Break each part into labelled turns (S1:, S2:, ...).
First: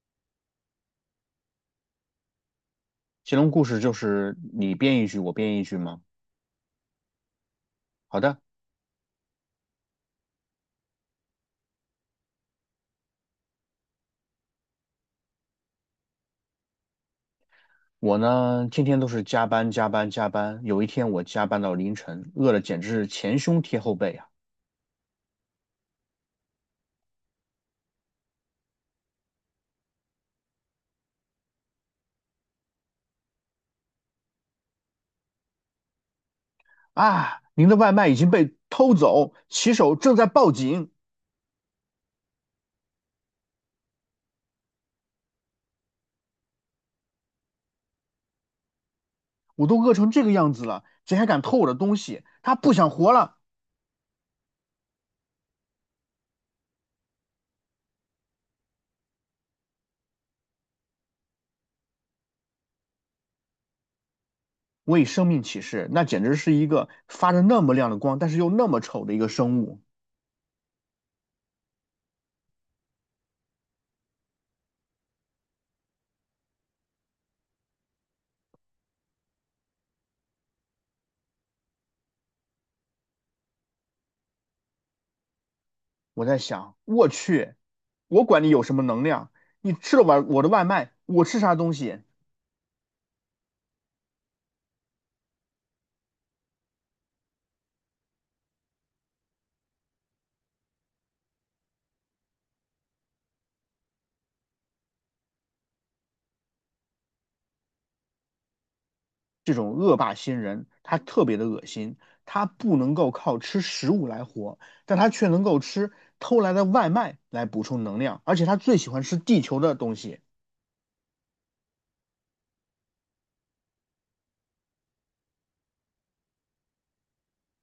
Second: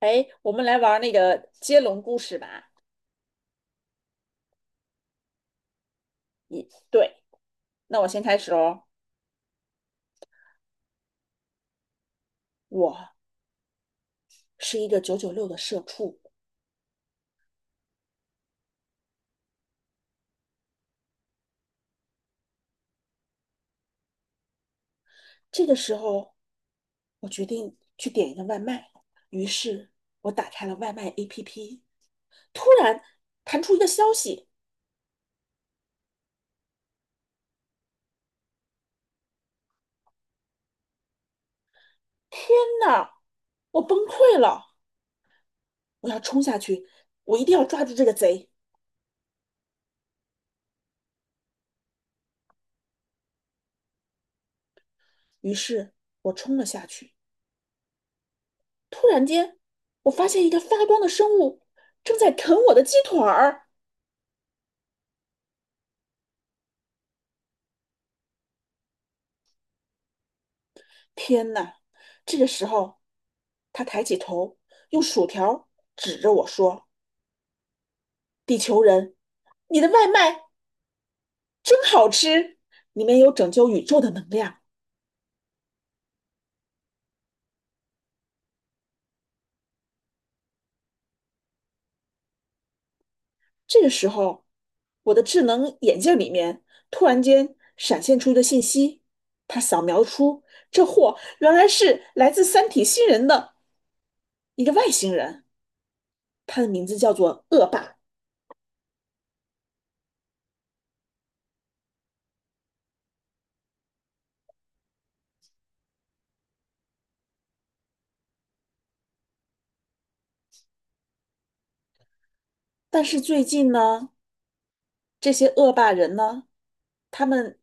S1: 哎，我们来玩儿那个接龙故事吧。
S2: 乾隆故事就是你编一句，我编一句吗？
S1: 对，那我
S2: 好
S1: 先开
S2: 的，
S1: 始哦。我是一个996的社畜，
S2: 我呢天天都是加班加班加班，有一天我加班到凌晨，饿得简直是前胸贴后背啊！
S1: 这个时候我决定去点一个外卖，于是我打开了外卖 APP，突然弹出一个消息，
S2: 啊，您的外卖已经被偷走，骑手正在报警，
S1: 天呐，我崩溃了！我要冲下去，我一定要抓住这个贼。
S2: 我都饿成这个样子了，谁还敢偷我的东西？他不想活了！
S1: 于是我冲了下去，突然间我发现一个发光的生物正在啃我的鸡腿儿。
S2: 我以生命起誓，那简直是一个发着那么亮的光，但是又那么丑的一个生物。
S1: 天呐！这个时候，他抬起头，用薯条指着我说：“地球人，你的外卖真好吃，里面有拯救宇宙的能量。”
S2: 我在想，我去，我管你有什么能量，你吃了我的外卖，我吃啥东西？
S1: 这个时候，我的智能眼镜里面突然间闪现出一个信息，他扫描出这货原来是来自三体星人的一个外星人，他的名字叫做恶霸。
S2: 这种恶霸星人，他特别的恶心，他不能够靠吃食物来活，但他却能够吃偷来的外卖来补充能量，而且他最喜欢吃地球的东西。
S1: 但是最近呢，这些恶霸人呢，他们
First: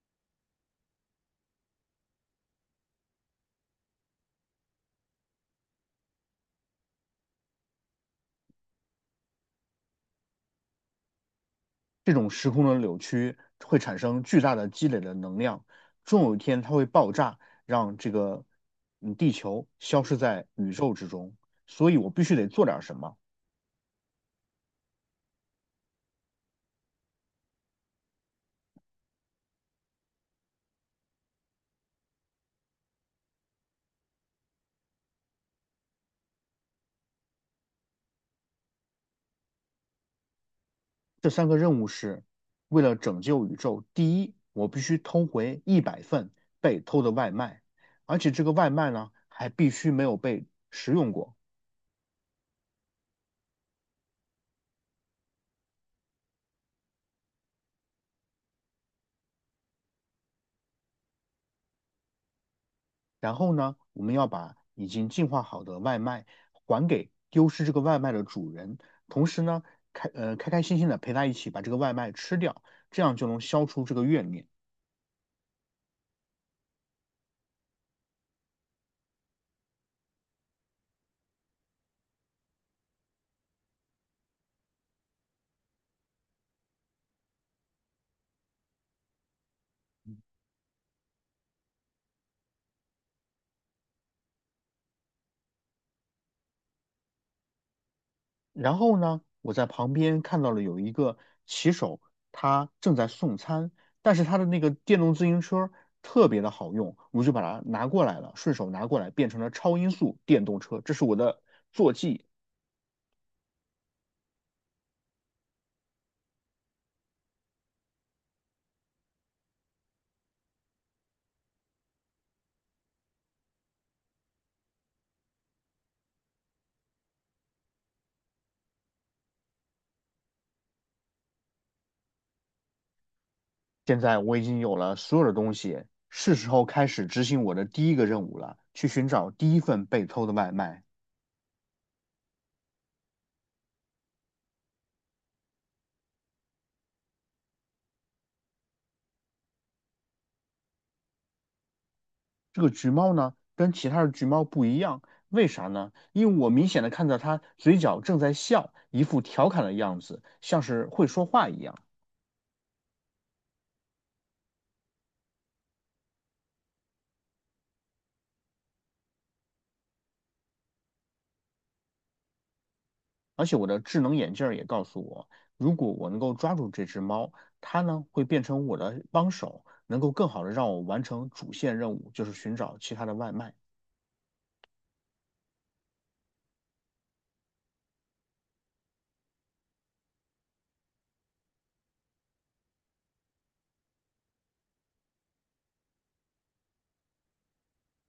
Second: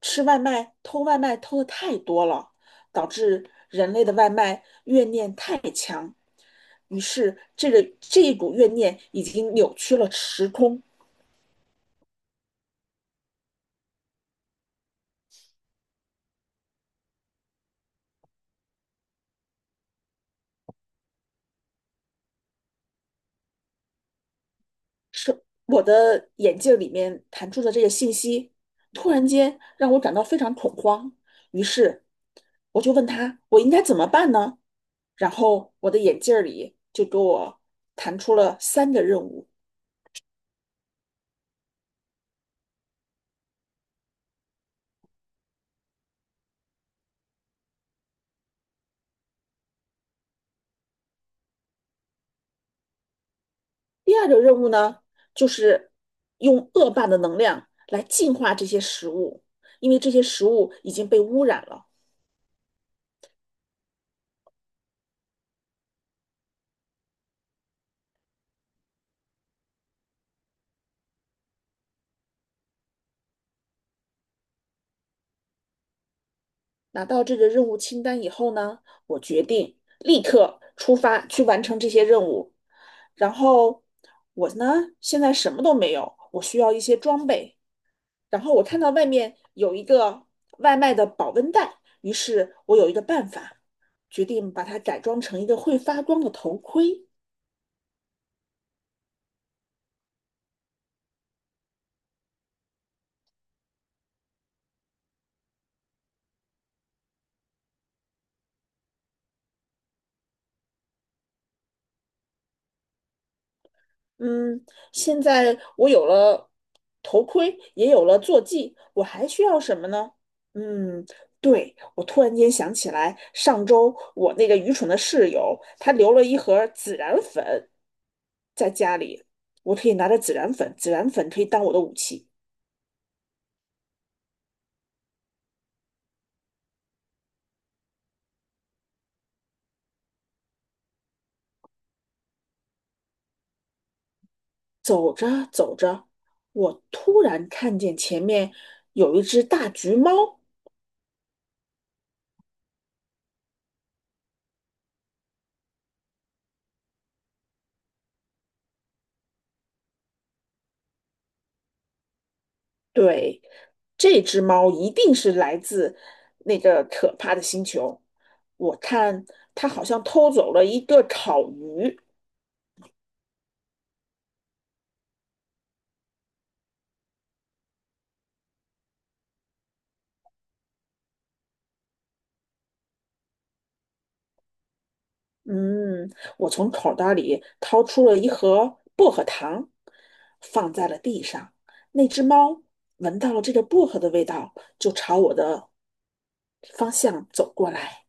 S1: 吃外卖、偷外卖偷的太多了，导致人类的外卖怨念太强，于是这一股怨念已经扭曲了时空，
S2: 这种时空的扭曲会产生巨大的积累的能量，终有一天它会爆炸，让这个地球消失在宇宙之中。所以我必须得做点什么。
S1: 是我的眼镜里面弹出的这个信息，突然间让我感到非常恐慌，于是我就问他，我应该怎么办呢？然后我的眼镜里就给我弹出了三个任务。
S2: 这三个任务是为了拯救宇宙。第一，我必须偷回100份被偷的外卖，而且这个外卖呢还必须没有被食用过。
S1: 第二个任务呢，就是用恶霸的能量来净化这些食物，因为这些食物已经被污染了。
S2: 然后呢，我们要把已经进化好的外卖还给丢失这个外卖的主人，同时呢，开心心的陪他一起把这个外卖吃掉，这样就能消除这个怨念。
S1: 拿到这个任务清单以后呢，我决定立刻出发去完成这些任务。然后我呢，现在什么都没有，我需要一些装备。然后我看到外面有一个外卖的保温袋，于是我有一个办法，决定把它改装成一个会发光的头盔。
S2: 然后呢，我在旁边看到了有一个骑手，他正在送餐，但是他的那个电动自行车特别的好用，我就把它拿过来了，顺手拿过来变成了超音速电动车，这是我的坐骑。
S1: 嗯，现在我有了头盔，也有了坐骑，我还需要什么呢？嗯，对，我突然间想起来，上周我那个愚蠢的室友，他留了一盒孜然粉在家里，我可以拿着孜然粉，孜然粉可以当我的武器。
S2: 现在我已经有了所有的东西，是时候开始执行我的第一个任务了，去寻找第一份被偷的外卖。
S1: 走着走着，我突然看见前面有一只大橘猫，
S2: 这个橘猫呢，跟其他的橘猫不一样，为啥呢？因为我明显的看到它嘴角正在笑，一副调侃的样子，像是会说话一样。
S1: 对，这只猫一定是来自那个可怕的星球。我看它好像偷走了一个烤鱼。
S2: 而且我的智能眼镜儿也告诉我，如果我能够抓住这只猫，它呢会变成我的帮手，能够更好的让我完成主线任务，就是寻找其他的外卖。
S1: 嗯，我从口袋里掏出了一盒薄荷糖，放在了地上。那只猫闻到了这个薄荷的味道，就朝我的方向走过来，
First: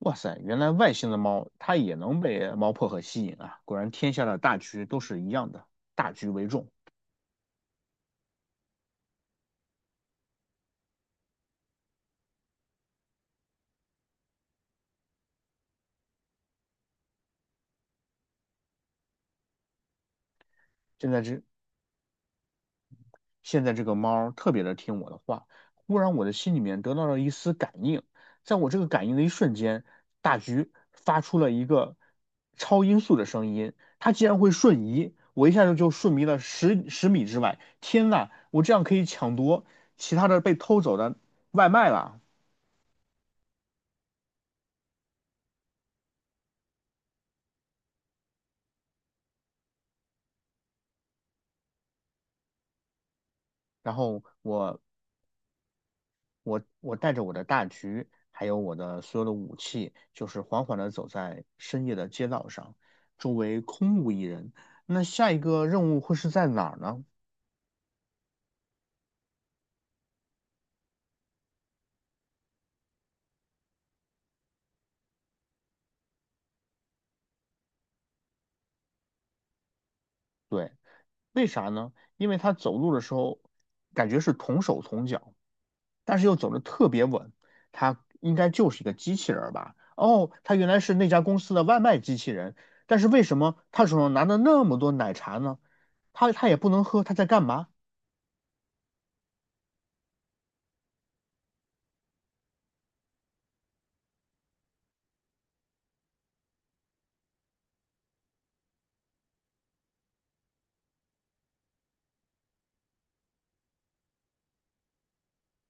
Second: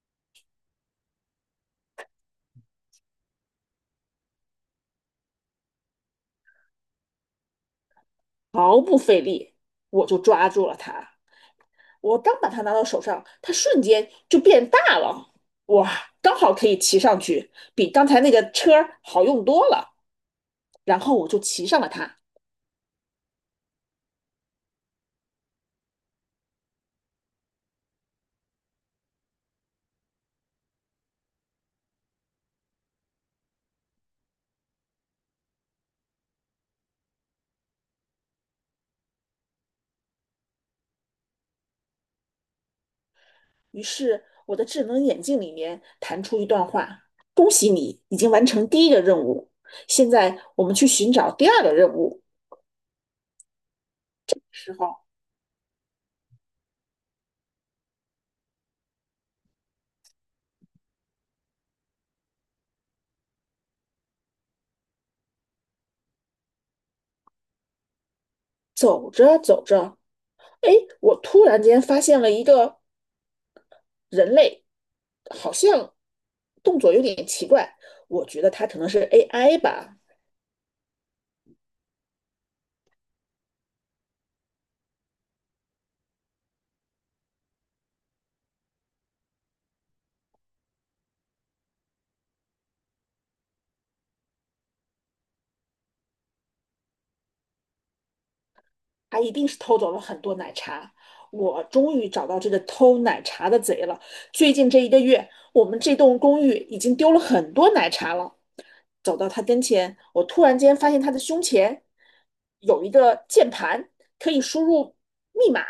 S2: 哇塞，原来外星的猫它也能被猫薄荷吸引啊！果然天下的大局都是一样的，大局为重。
S1: 毫不费力，我就抓住了它。我刚把它拿到手上，它瞬间就变大了，哇，刚好可以骑上去，比刚才那个车好用多了。然
S2: 现
S1: 后
S2: 在
S1: 我就
S2: 这
S1: 骑上了它，
S2: 现在这个猫儿特别的听我的话，忽然我的心里面得到了一丝感应，在我这个感应的一瞬间，大橘发出了一个超音速的声音，它竟然会瞬移，我一下子就瞬移了十米之外，天呐，我这样可以抢夺其他的被偷走的外卖了。
S1: 于是我的智能眼镜里面弹出一段话：“恭喜你已经完成第一个任务，现在我们去寻找第二个任务。”
S2: 然后
S1: 时
S2: 我
S1: 候
S2: 我我带着我的大狙，还有我的所有的武器，就是缓缓地走在深夜的街道上，周围空无一人。那下一个任务会是在哪儿呢？
S1: 走着走着，哎，我突然间发现了一个人类，好像动作有点奇怪，我觉得它可能是 AI 吧。
S2: 对，为啥呢？因为他走路的时候感觉是同手同脚，但是又走得特别稳。他应该就是一个机器人儿吧？哦，他原来是那家公司的外卖机器人，但是为什么他手上拿的那么多奶茶呢？他也不能喝，他在干嘛？
S1: 他一定是偷走了很多奶茶。我终于找到这个偷奶茶的贼了。最近这一个月，我们这栋公寓已经丢了很多奶茶了。走到他跟前，我突然间发现他的胸前有一个键盘，可以输入密码。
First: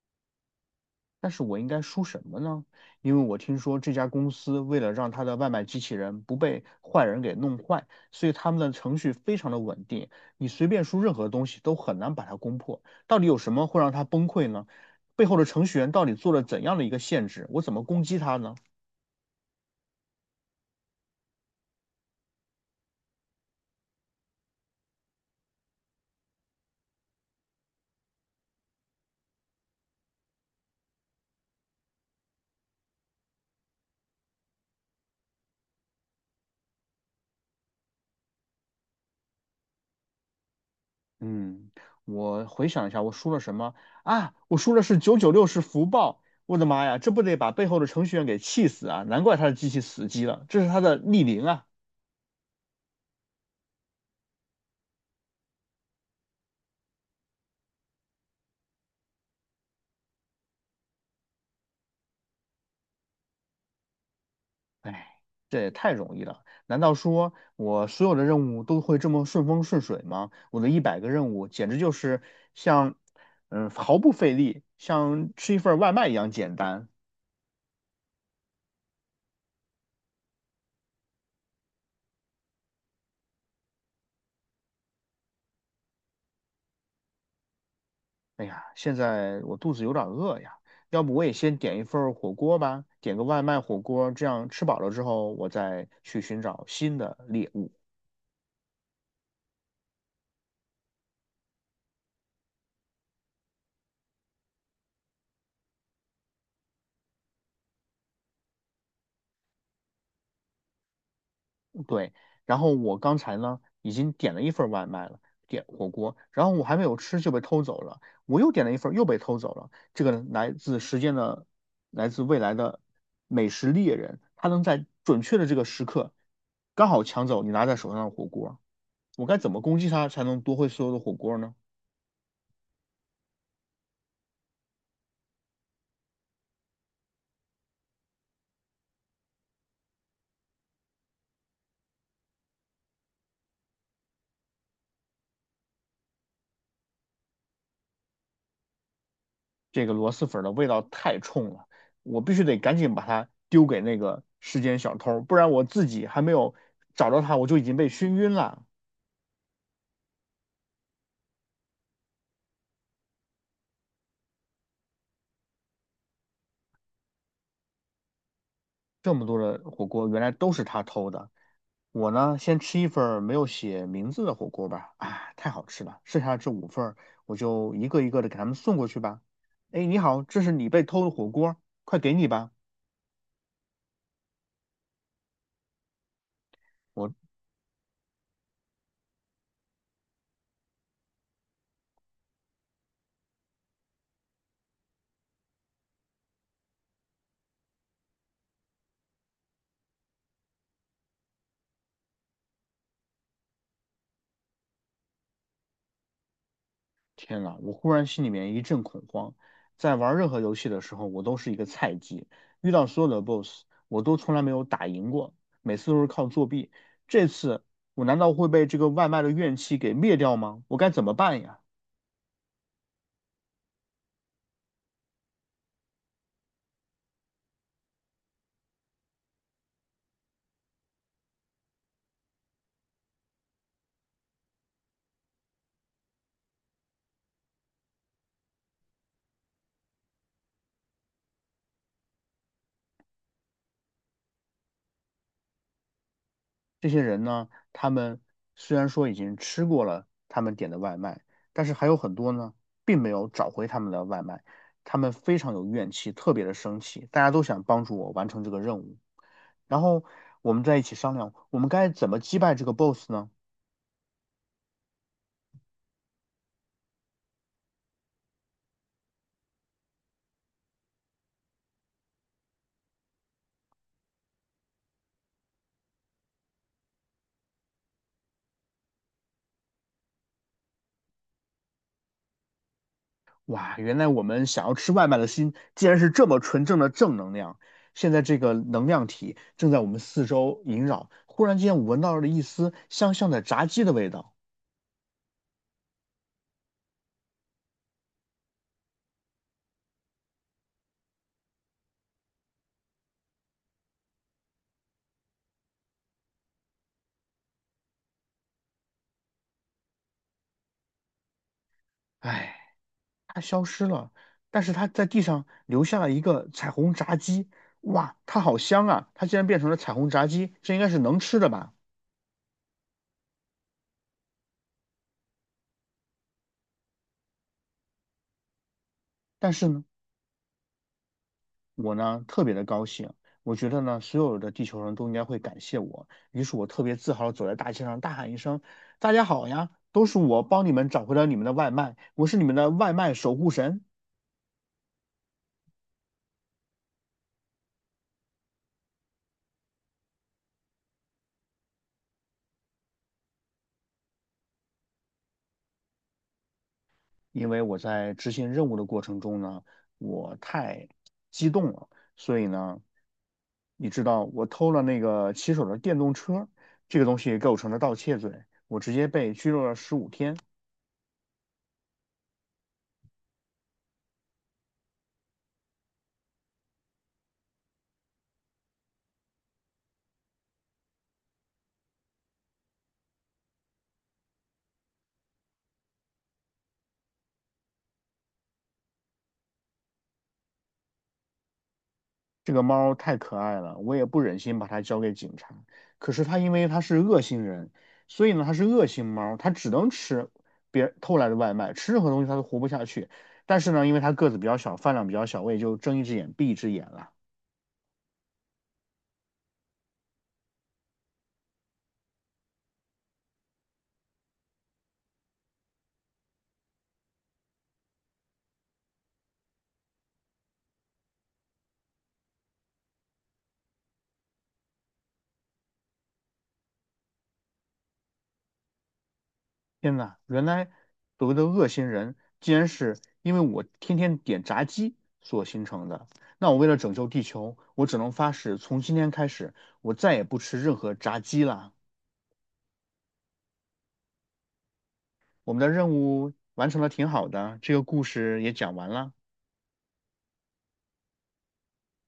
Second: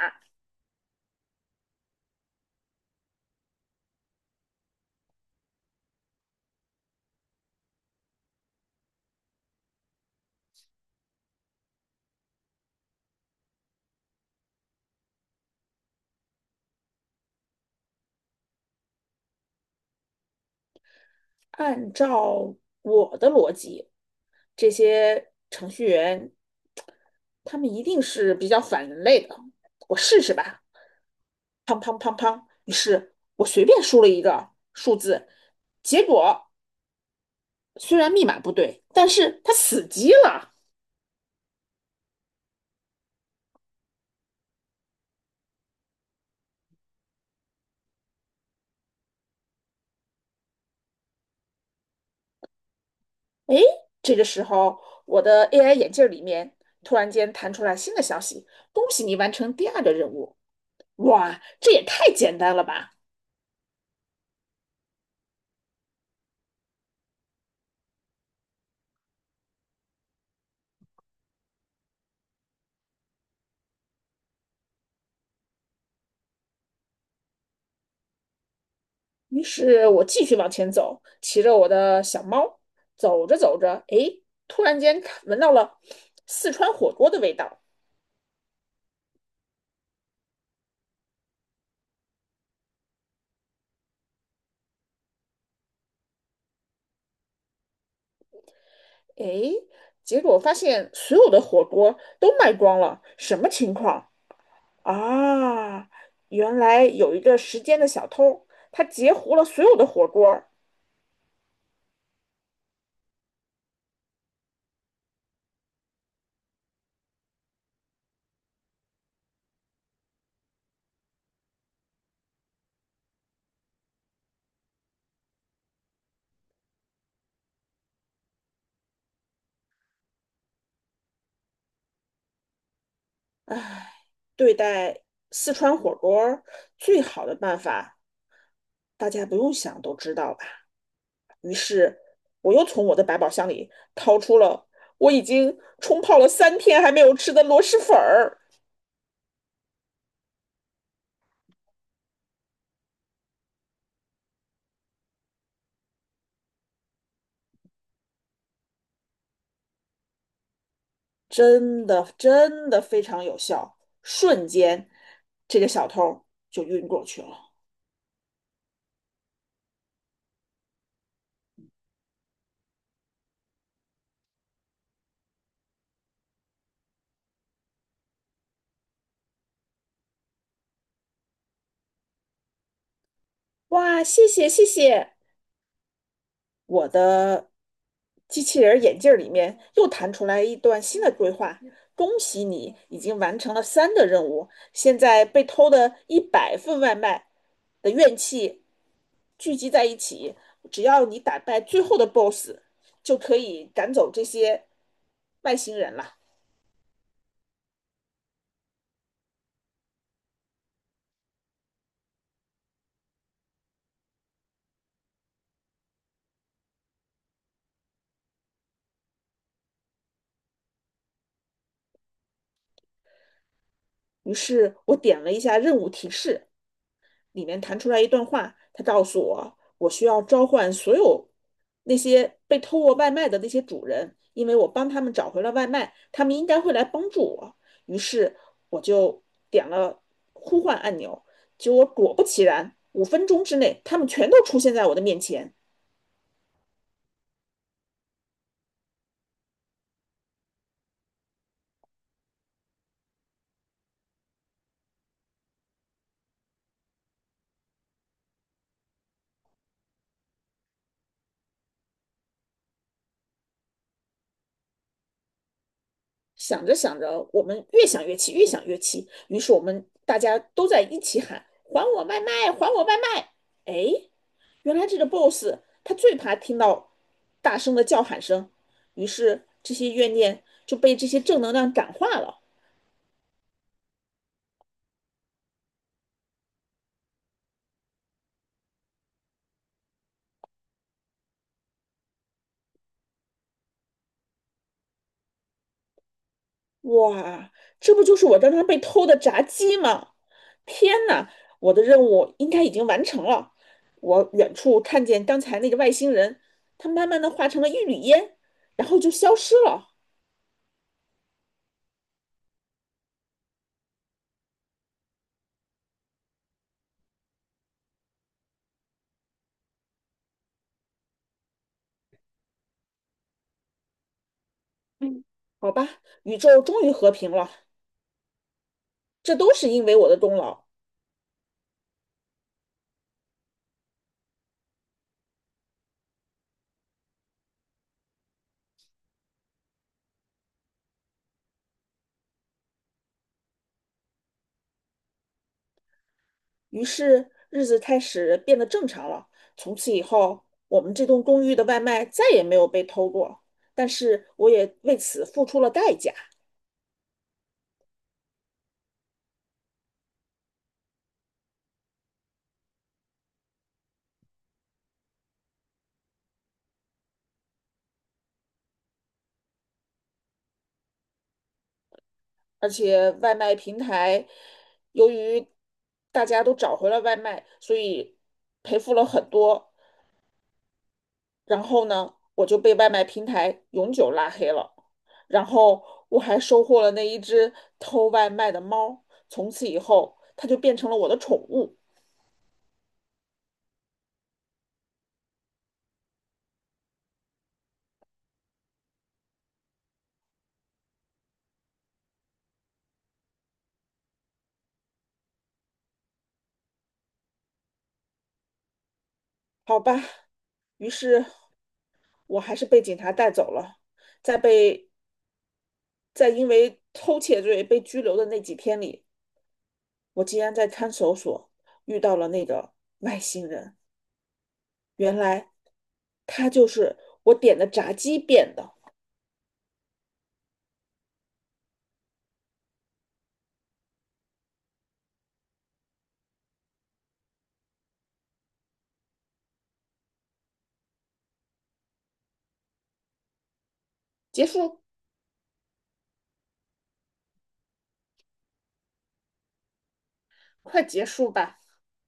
S2: 但是我应该输什么呢？因为我听说这家公司为了让他的外卖机器人不被坏人给弄坏，所以他们的程序非常的稳定，你随便输任何东西都很难把它攻破。到底有什么会让它崩溃呢？背后的程序员到底做了怎样的一个限制？我怎么攻击它呢？
S1: 按照我的逻辑，这些程序员他们一定是比较反人类的。我试试吧。于是我随便输了一个数字，结果虽然密码不对，但是它死机了。
S2: 嗯，我回想一下，我输了什么啊？我输的是九九六是福报。我的妈呀，这不得把背后的程序员给气死啊！难怪他的机器死机了，这是他的逆鳞啊！
S1: 哎，这个时候我的 AI 眼镜里面突然间弹出来新的消息：恭喜你完成第二个任务。哇，这也太简单了吧！
S2: 哎，这也太容易了。难道说我所有的任务都会这么顺风顺水吗？我的100个任务简直就是像，毫不费力，像吃一份外卖一样简单。
S1: 于是我继续往前走，骑着我的小猫，走着走着，哎，突然间闻到了四川火锅的味道。
S2: 哎呀，现在我肚子有点饿呀，要不我也先点一份火锅吧，点个外卖火锅，这样吃饱了之后，我再去寻找新的猎物。
S1: 哎，结果发现所有的火锅都卖光了，什么情况？啊，原来有一个时间的小偷，他截胡了所有的火锅儿。
S2: 对，然后我刚才呢已经点了一份外卖了，点火锅，然后我还没有吃就被偷走了，我又点了一份又被偷走了。这个来自时间的，来自未来的美食猎人，他能在准确的这个时刻刚好抢走你拿在手上的火锅，我该怎么攻击他才能夺回所有的火锅呢？
S1: 对待四川火锅儿最好的办法，大家不用想都知道吧？于是，我又从我的百宝箱里掏出了我已经冲泡了3天还没有吃的螺蛳粉儿，
S2: 这个螺蛳粉的味道太冲了，我必须得赶紧把它丢给那个时间小偷，不然我自己还没有找到他，我就已经被熏晕了。
S1: 真的真的非常有效，瞬间这个小偷就晕过去了。
S2: 这么多的火锅原来都是他偷的。我呢，先吃一份儿没有写名字的火锅吧，啊，太好吃了！剩下的这五份儿，我就一个一个的给他们送过去吧。哎，你好，这是你被偷的火锅，快给你吧！
S1: 哇，谢谢谢谢。我
S2: 我
S1: 的机器人眼镜儿里面又弹出来一段新的对话：恭喜你已经完成了三的任务，现在被偷的100份外卖的怨气聚集在一起，只要你打败最后的 BOSS，就可以赶走这些外星人了。
S2: 天呐，我忽然心里面一阵恐慌。在玩任何游戏的时候，我都是一个菜鸡，遇到所有的 BOSS，我都从来没有打赢过，每次都是靠作弊。这次我难道会被这个外卖的怨气给灭掉吗？我该怎么办呀？
S1: 于是我点了一下任务提示，里面弹出来一段话，他告诉我，我需要召唤所有那些被偷过外卖的那些主人，因为我帮他们找回了外卖，他们应该会来帮助我。于是我就点了呼唤按钮，结果果不其然，5分钟之内，他们全都出现在我的面前。
S2: 这些人呢，他们虽然说已经吃过了他们点的外卖，但是还有很多呢，并没有找回他们的外卖，他们非常有怨气，特别的生气，大家都想帮助我完成这个任务。然后我们在一起商量，我们该怎么击败这个 boss 呢？
S1: 想着想着，我们越想越气，越想越气，于是我们大家都在一起喊：“还我外卖！还我外卖！”哎，原来这个 boss 他最怕听到大声的叫喊声，于是这些怨念就被这些正能量感化了。
S2: 哇，原来我们想要吃外卖的心，竟然是这么纯正的正能量。现在这个能量体正在我们四周萦绕，忽然间我闻到了一丝香香的炸鸡的味道。
S1: 哇，这不就是我刚刚被偷的炸鸡吗？天哪，我的任务应该已经完成了。我远处看见刚才那个外星人，他慢慢的化成了一缕烟，然后就消失了。
S2: 哎。它消失了，但是它在地上留下了一个彩虹炸鸡，哇，它好香啊！它竟然变成了彩虹炸鸡，这应该是能吃的吧？
S1: 嗯，好吧，宇宙终于和平了，这
S2: 但
S1: 都
S2: 是
S1: 是
S2: 呢，
S1: 因为我的功劳。
S2: 我呢特别的高兴，我觉得呢所有的地球人都应该会感谢我，于是我特别自豪的走在大街上大喊一声："大家好呀，都是我帮你们找回了你们的外卖，我是你们的外卖守护神。"
S1: 于是日子开始变得正常了。从此以后，我们这栋公寓的外卖再也没有被偷过，但是我也为此付出了代价。
S2: 因为我在执行任务的过程中呢，我太激动了。所以呢，你知道我偷了那个骑手的电动车，这个东西构成了盗窃罪，我直接被拘留了15天。
S1: 而且外卖平台，由于大家都找回了外卖，所以赔付了很多。然后呢，我就被外卖平台永久拉黑了。然后我还收获了那一只偷外卖的猫，从此以后它就变成了我的宠物。
S2: 这个猫太可爱了，我也不忍心把它交给警察。可是它因为它是恶性人，所以呢它是恶性猫，它只能吃别人偷来的外卖，吃任何东西它都活不下去。但是呢，因为它个子比较小，饭量比较小，我也就睁一只眼闭一只眼了。
S1: 好吧，于是我还是被警察带走了。在被在因为偷窃罪被拘留的那几天里，我竟然在看守所遇到了那个外星人。原来他就是我点的炸鸡变的。
S2: 天呐，原来所谓的恶心人，竟然是因为我天天点炸鸡所形成的。那我为了拯救地球，我只能发誓，从今天开始，我再也不吃任何炸鸡了。
S1: 结束，
S2: 我们的任务完成的挺好的，这个故事也讲完了。
S1: 快结束吧。